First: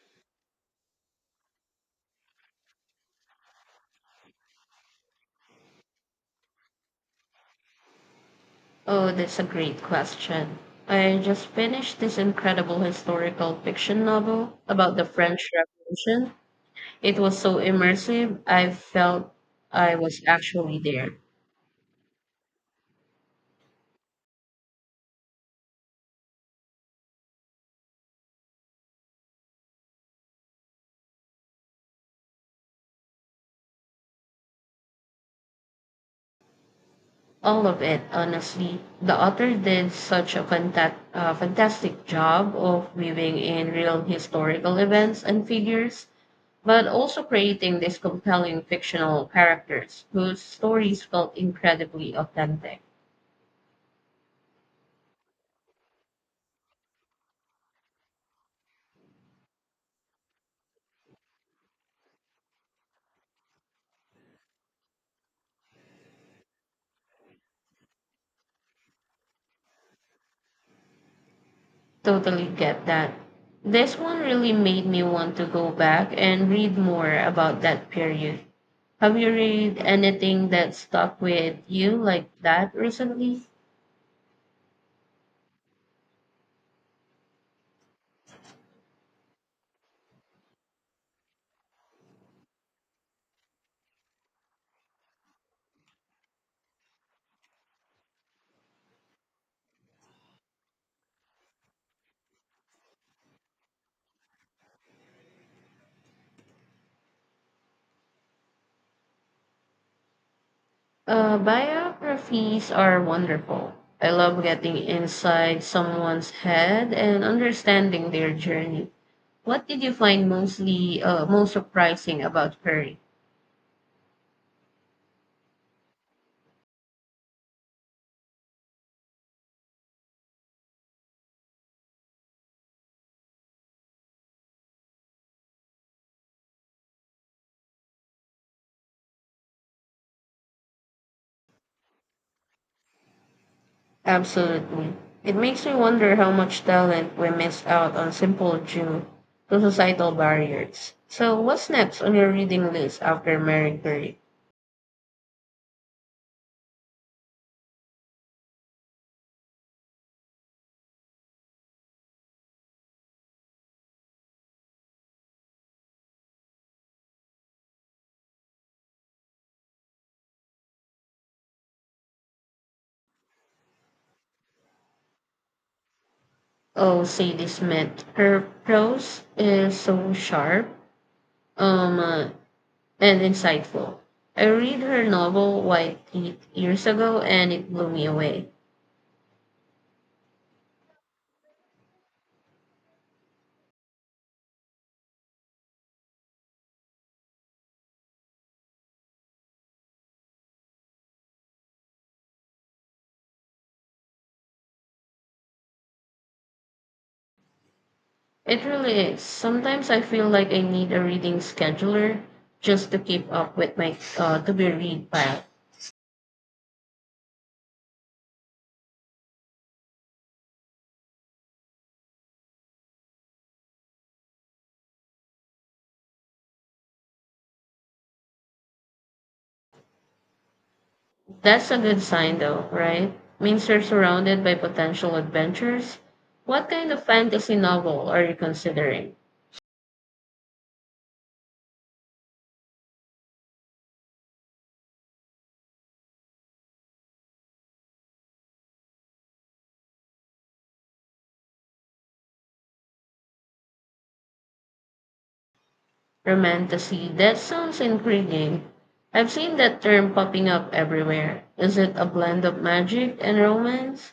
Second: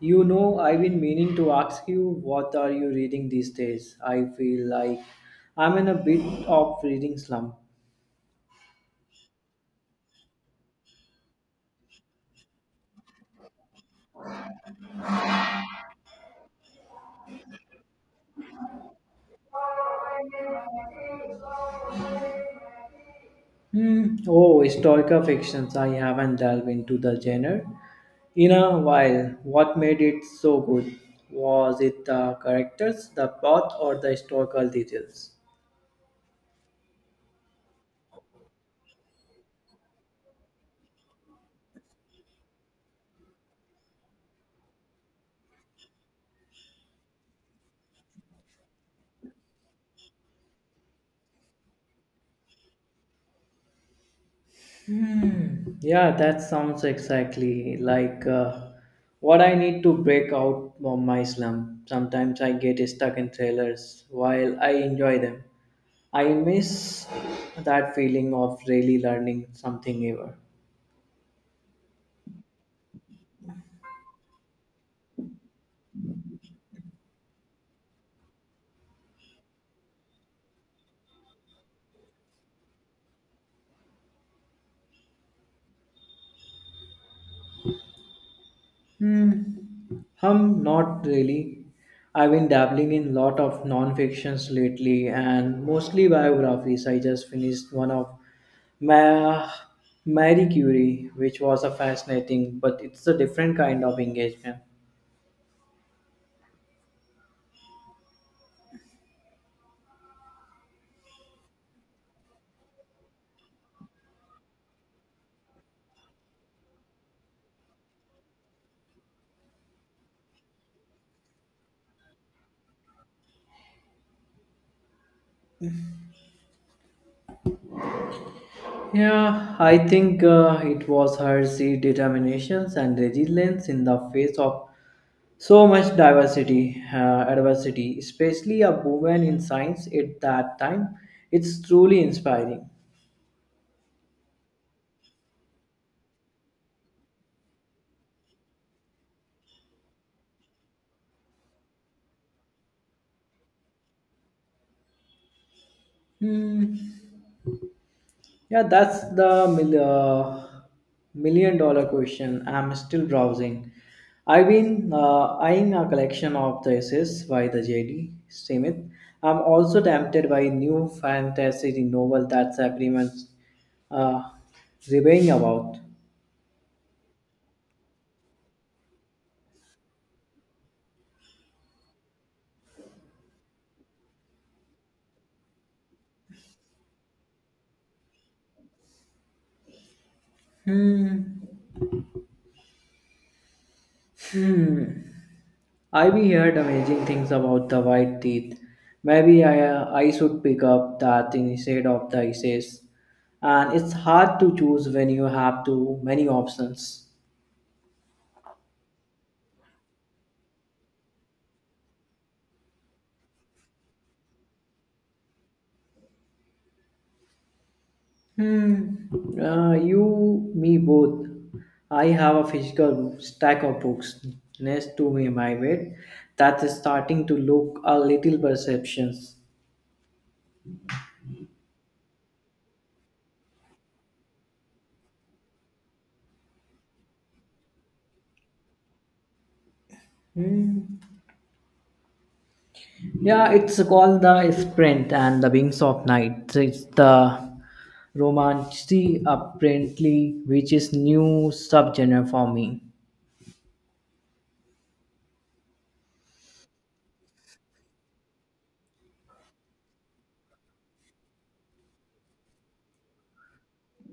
You know, I've been meaning to ask you, what are you reading these days? I feel like I'm in a bit of reading slump. Oh, that's a great question. I just finished this incredible historical fiction novel about the French Revolution. It was so immersive, I felt I was actually there. Hmm. Oh, historical fictions. I haven't delved into the genre in a while. What made it so good? Was it the characters, the plot, or the historical details? All of it, honestly. The author did such a fantastic job of weaving in real historical events and figures, but also creating these compelling fictional characters whose stories felt incredibly authentic. Yeah, that sounds exactly like what I need to break out from my slump. Sometimes I get stuck in trailers while I enjoy them. I miss that feeling of really learning something ever. Totally get that. This one really made me want to go back and read more about that period. Have you read anything that stuck with you like that recently? Hmm. Not really. I've been dabbling in a lot of non-fictions lately and mostly biographies. I just finished one of Ma- Marie Curie, which was a fascinating, but it's a different kind of engagement. Biographies are wonderful. I love getting inside someone's head and understanding their journey. What did you find mostly most surprising about Curry? Yeah, I think it was her sheer determinations and resilience in the face of so much diversity, adversity, especially a woman in science at that time. It's truly inspiring. Absolutely. It makes me wonder how much talent we miss out on simple due to societal barriers. So, what's next on your reading list after Mary Curie? Hmm. Yeah, that's the $1 million question. I'm still browsing. I've been eyeing a collection of the essays by the J.D. Smith. I'm also tempted by new fantasy novel that's everyone's uh, raving about. Oh, Sadie Smith. Her prose is so sharp um, uh, and insightful. I read her novel White Teeth years ago and it blew me away. I've heard amazing things about the white teeth. Maybe I should pick up that instead of the essays. And it's hard to choose when you have too many options. It really is. Sometimes I feel like I need a reading scheduler just to keep up with my to be read pile. Hmm. You, me, both. I have a physical stack of books next to me, my bed, that is starting to look a little perceptions. That's a good sign, though, right? Means you're surrounded by potential adventures. What kind of fantasy novel are you considering? Yeah, it's called the Sprint and the Wings of Night. It's the romantic apparently, which is new subgenre for me. Romantasy? That sounds intriguing. I've seen that term popping up everywhere. Is it a blend of magic and romance?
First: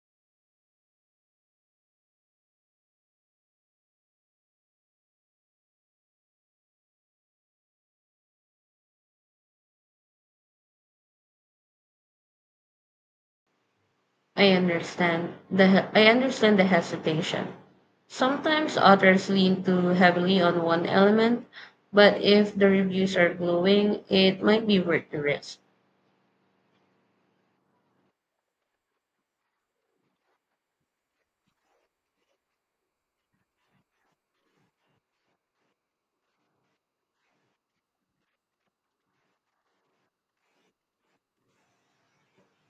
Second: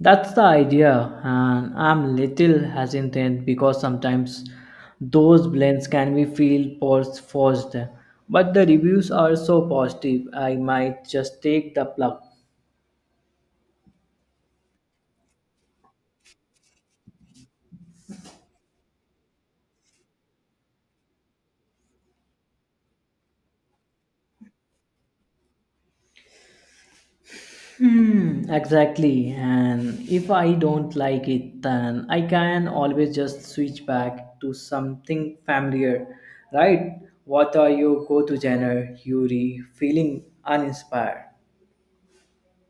That's the idea, and I'm little hesitant because sometimes those blends can be feel forced. But the reviews are so positive, I might just take the plug. I understand the hesitation. Sometimes authors lean too heavily on one element, but if the reviews are glowing, it might be worth the risk. Hmm, exactly. And if I don't like it, then I can always just switch back to something familiar, right? What are your go-to genre, Yuri? Feeling uninspired?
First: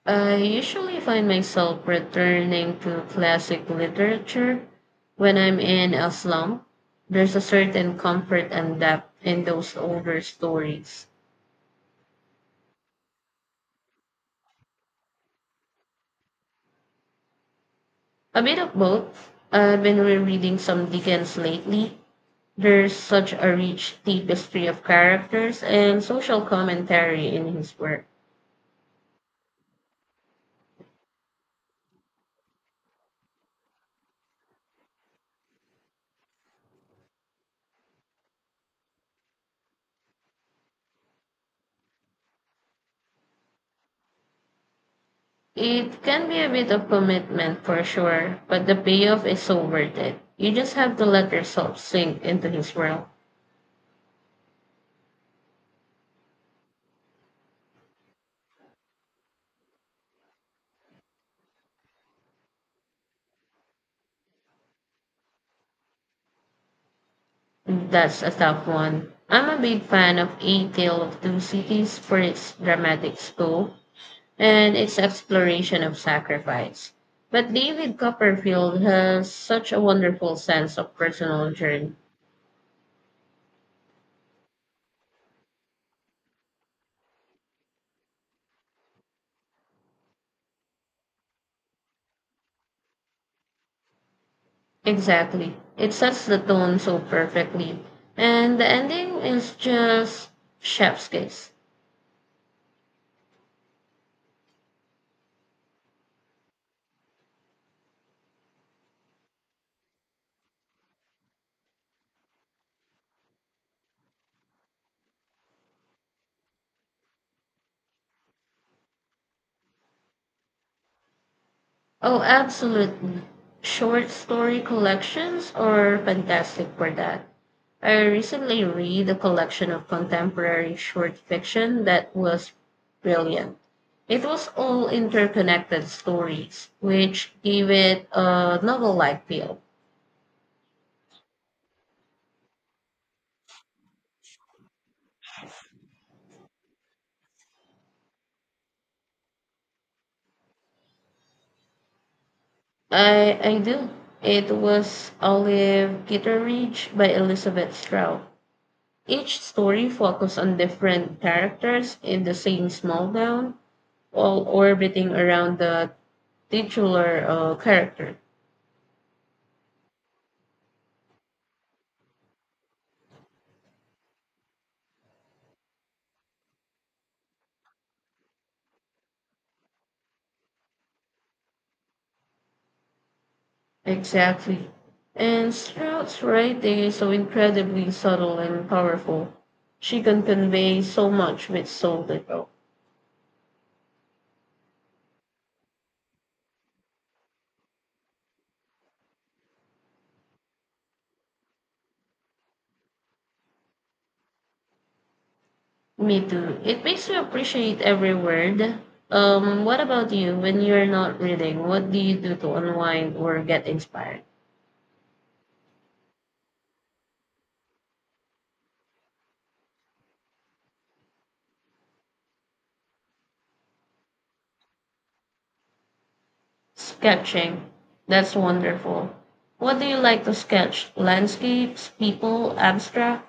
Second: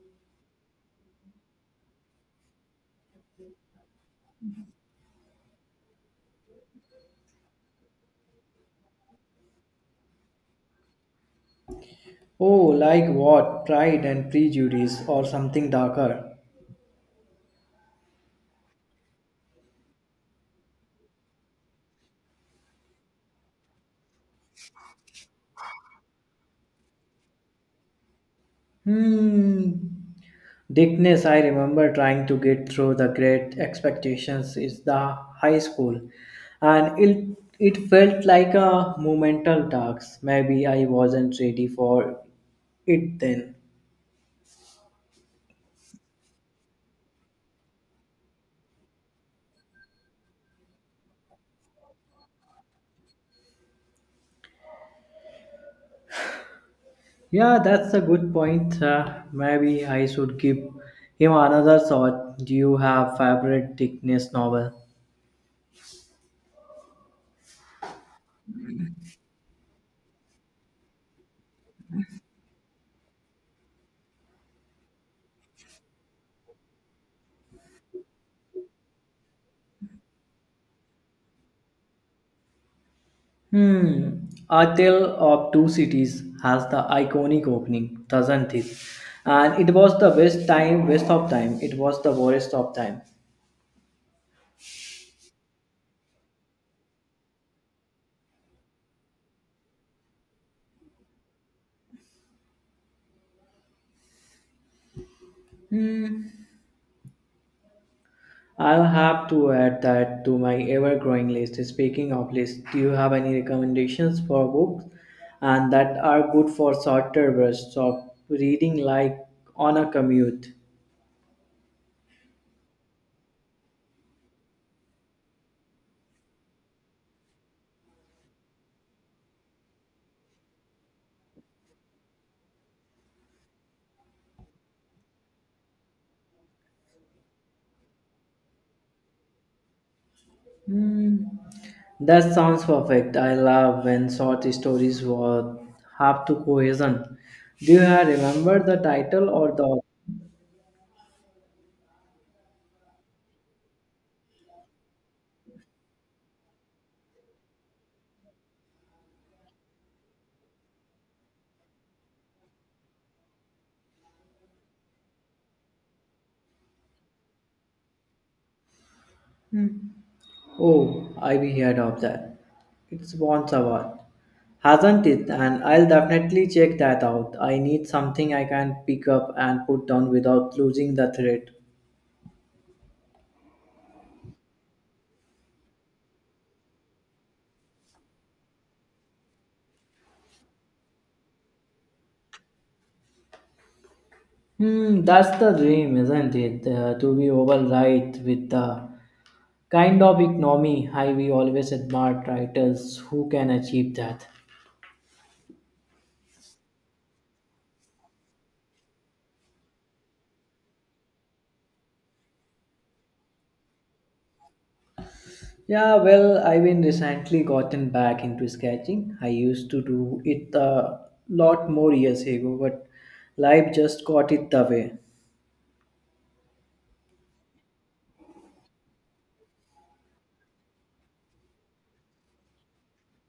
I usually find myself returning to classic literature when I'm in a slump. There's a certain comfort and depth in those older stories. Oh, like what? Pride and Prejudice or something darker? A bit of both. I've been rereading some Dickens lately. There's such a rich tapestry of characters and social commentary in his work. Hmm. Dickness, I remember trying to get through the great expectations is the high school. And it, it felt like a monumental task. Maybe I wasn't ready for it then. It can be a bit of commitment for sure, but the payoff is so worth it. You just have to let yourself sink into his world. Yeah, that's a good point. Maybe I should give him another shot. Do you have favorite Dickness novel? That's a tough one. I'm a big fan of A Tale of Two Cities for its dramatic scope and its exploration of sacrifice. But David Copperfield has such a wonderful sense of personal journey. Hmm. A Tale of Two Cities has the iconic opening, doesn't it? And it was the best time, waste of time. It was the worst of time. Exactly. It sets the tone so perfectly. And the ending is just chef's kiss. I'll have to add that to my ever-growing list. Speaking of list, do you have any recommendations for books and that are good for shorter bursts of reading, like on a commute? Oh, absolutely. Short story collections are fantastic for that. I recently read a collection of contemporary short fiction that was brilliant. It was all interconnected stories, which gave it a novel like feel. Hmm, that sounds perfect. I love when short stories were have to cohesion. Do you have remember the title or the? I do. It was Olive Kitteridge by Elizabeth Stroud. Each story focused on different characters in the same small town, all orbiting around the titular character. Hmm. Oh, I've heard of that. It's Bon Savant, hasn't it? And I'll definitely check that out. I need something I can pick up and put down without losing the thread. Exactly. And Stroud's writing is so incredibly subtle and powerful. She can convey so much with so little. Hmm, that's the dream, isn't it? To be override with the kind of economy I we always admired writers who can achieve that. Me too. It makes you appreciate every word. What about you? When you're not reading, what do you do to unwind or get inspired? Yeah, well, I've been recently gotten back into sketching. I used to do it a lot more years ago, but life just got it the way. Sketching. That's wonderful. What do you like to sketch? Landscapes, people, abstract?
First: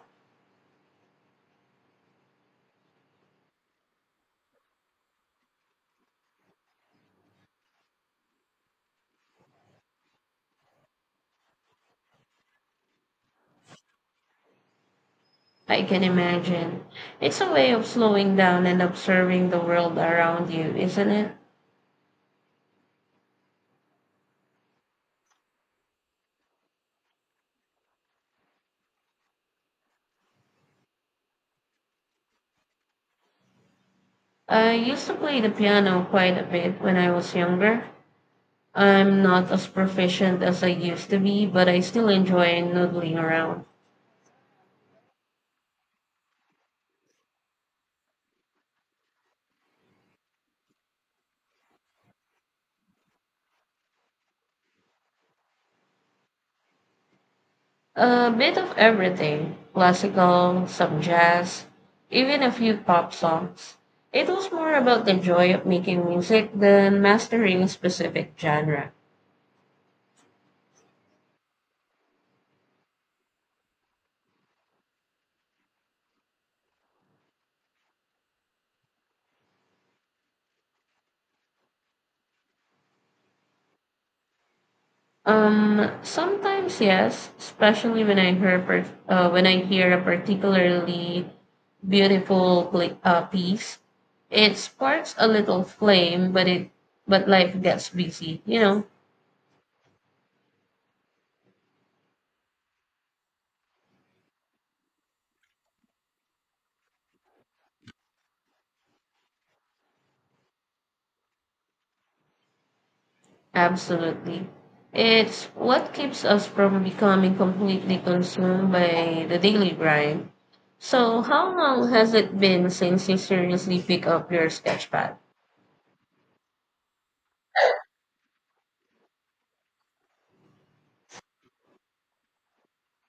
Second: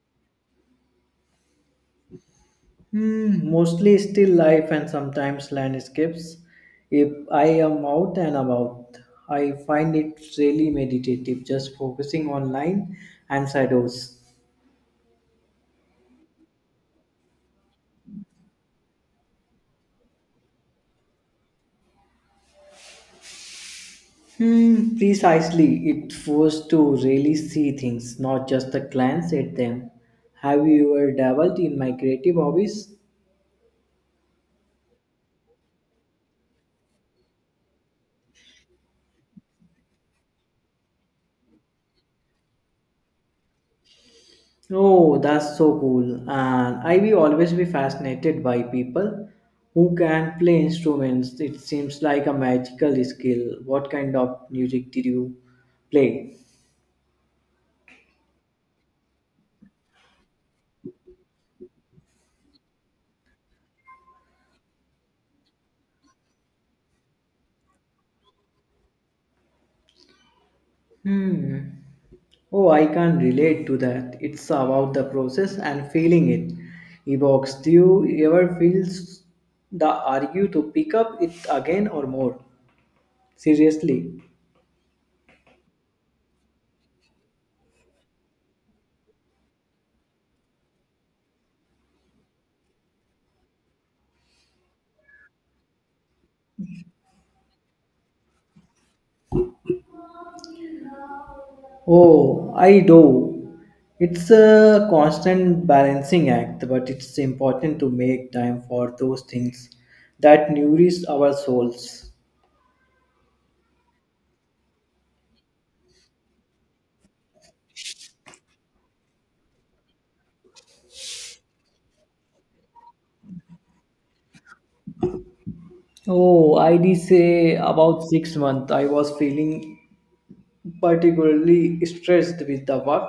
Hmm, mostly still life and sometimes landscapes. If I am out and about, I find it really meditative, just focusing on line and shadows. I can imagine. It's a way of slowing down and observing the world around you, isn't it? Hmm, precisely. It forced to really see things, not just a glance at them. Have you ever dabbled in my creative hobbies? I used to play the piano quite a bit when I was younger. I'm not as proficient as I used to be, but I still enjoy noodling around. Oh, that's so cool. And I will always be fascinated by people who can play instruments. It seems like a magical skill. What kind of music did you play? A bit of everything classical, some jazz, even a few pop songs. It was more about the joy of making music than mastering a specific genre. Hmm. Oh, I can relate to that. It's about the process and feeling it. Evokes. Do you ever feel the urge to pick up it again or more? Seriously. Sometimes yes, especially when I hear when I hear a particularly beautiful pla piece. It sparks a little flame, but it but life gets busy. You know, Oh, I do. It's a constant balancing act, but it's important to make time for those things that nourish our souls. absolutely. It's what keeps us from becoming completely consumed by the daily grind. So, how long has it been since you seriously pick up your sketchpad? Oh, I did say about six months. I was feeling particularly stressed with the work,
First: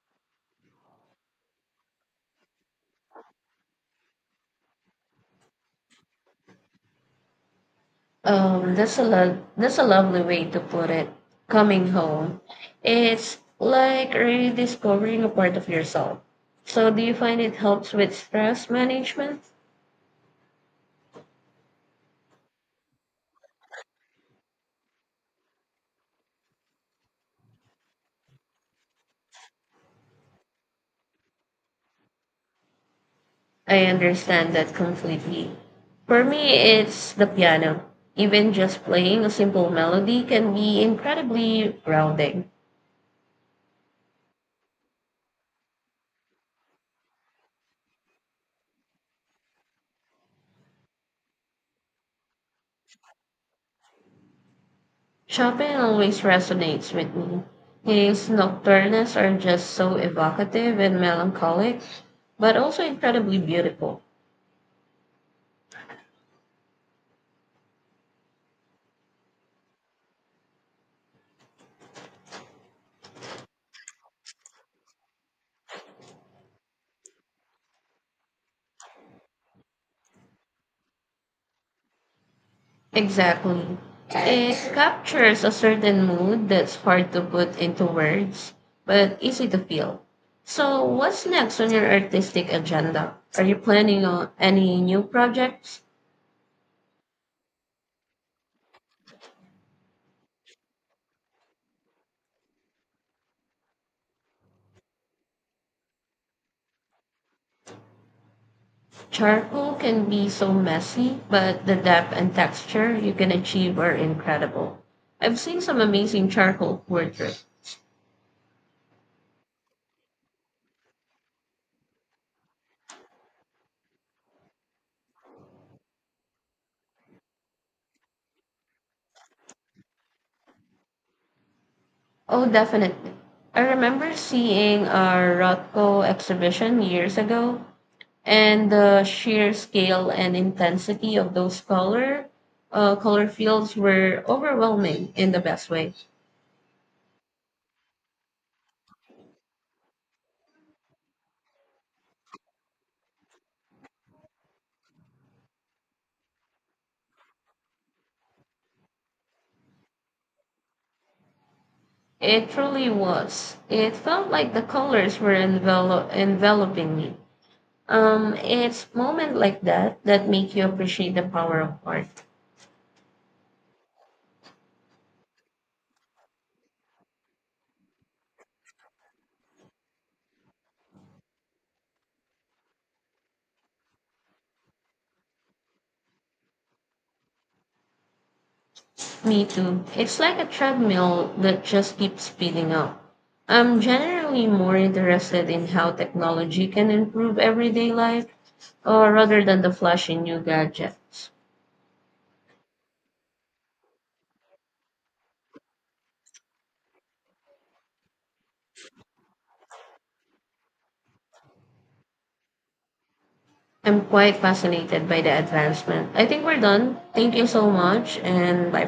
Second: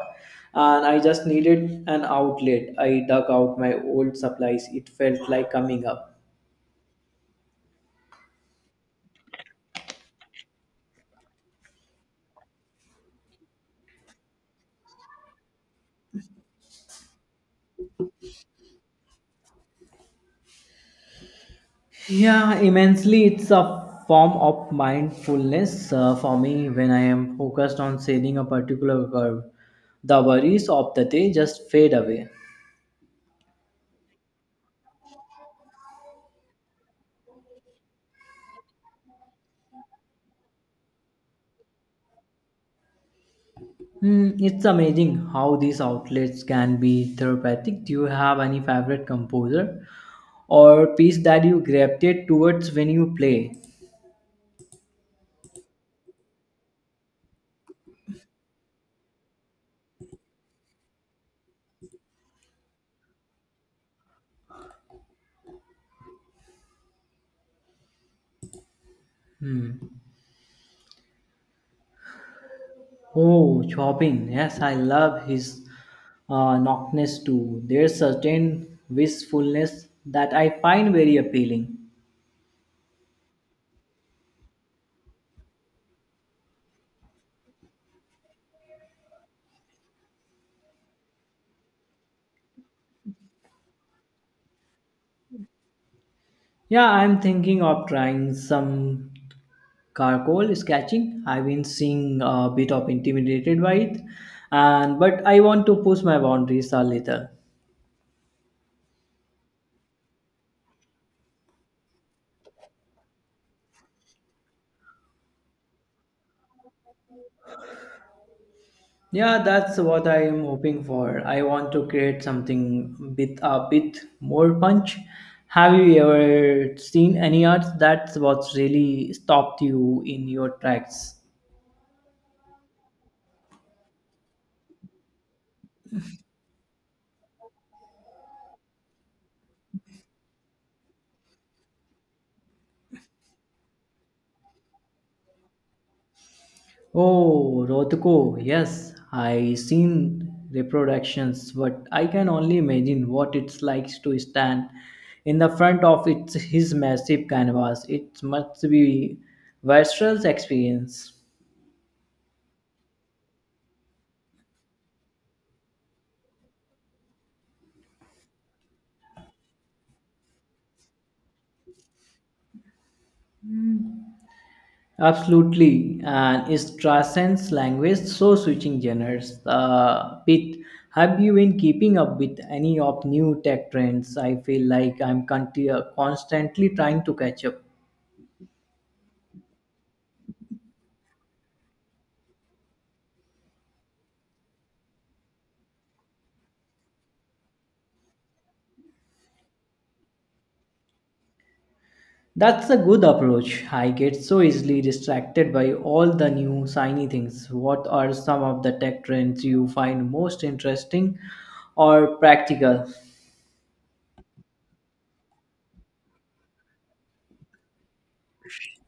and I just needed an outlet. I dug out my old supplies. It felt like coming up. That's a lovely way to put it. Coming home, it's like rediscovering a part of yourself. So, do you find it helps with stress management? Yeah, immensely. It's a form of mindfulness for me when I am focused on sailing a particular curve. The worries of the day just fade away. I understand that completely. For me, it's the piano. Even just playing a simple melody can be incredibly grounding. Hmm, it's amazing how these outlets can be therapeutic. Do you have any favorite composer or piece that you gravitate towards when you play? Chopin always resonates with me. His nocturnes are just so evocative and melancholic, but also incredibly beautiful. Oh, Chopin. Yes, I love his knockness too. There's certain wistfulness that I find very appealing. Exactly. It captures a certain mood that's hard to put into words, but easy to feel. So, what's next on your artistic agenda? Are you planning on any new projects? Yeah, I'm thinking of trying some charcoal sketching. I've been seeing a bit of intimidated by it, and but I want to push my boundaries a little. Charcoal can be so messy, but the depth and texture you can achieve are incredible. I've seen some amazing charcoal portraits. Yeah, that's what I am hoping for. I want to create something with a bit more punch. Have you ever seen any art that's was really stopped you in your tracks? Oh, definitely. I remember seeing a Rothko exhibition years ago and the sheer scale and intensity of those color fields were overwhelming in the best way. Oh, Rotko, yes, I seen reproductions, but I can only imagine what it's like to stand in the front of its, his massive canvas. It must be visceral experience. It truly was. It felt like the colors were enveloping me. It's moments like that that make you appreciate the power of art. Absolutely, and it transcends language, so switching genres. Pete. Have you been keeping up with any of new tech trends? I feel like I'm constantly trying to catch up. Me too. It's like a treadmill that just keeps speeding up. I'm generally more interested in how technology can improve everyday life or rather than the flashy new gadgets. That's a good approach. I get so easily distracted by all the new shiny things. What are some of the tech trends you find most interesting or practical? I'm quite fascinated by the advancement. I think we're done. Thank you so much and bye for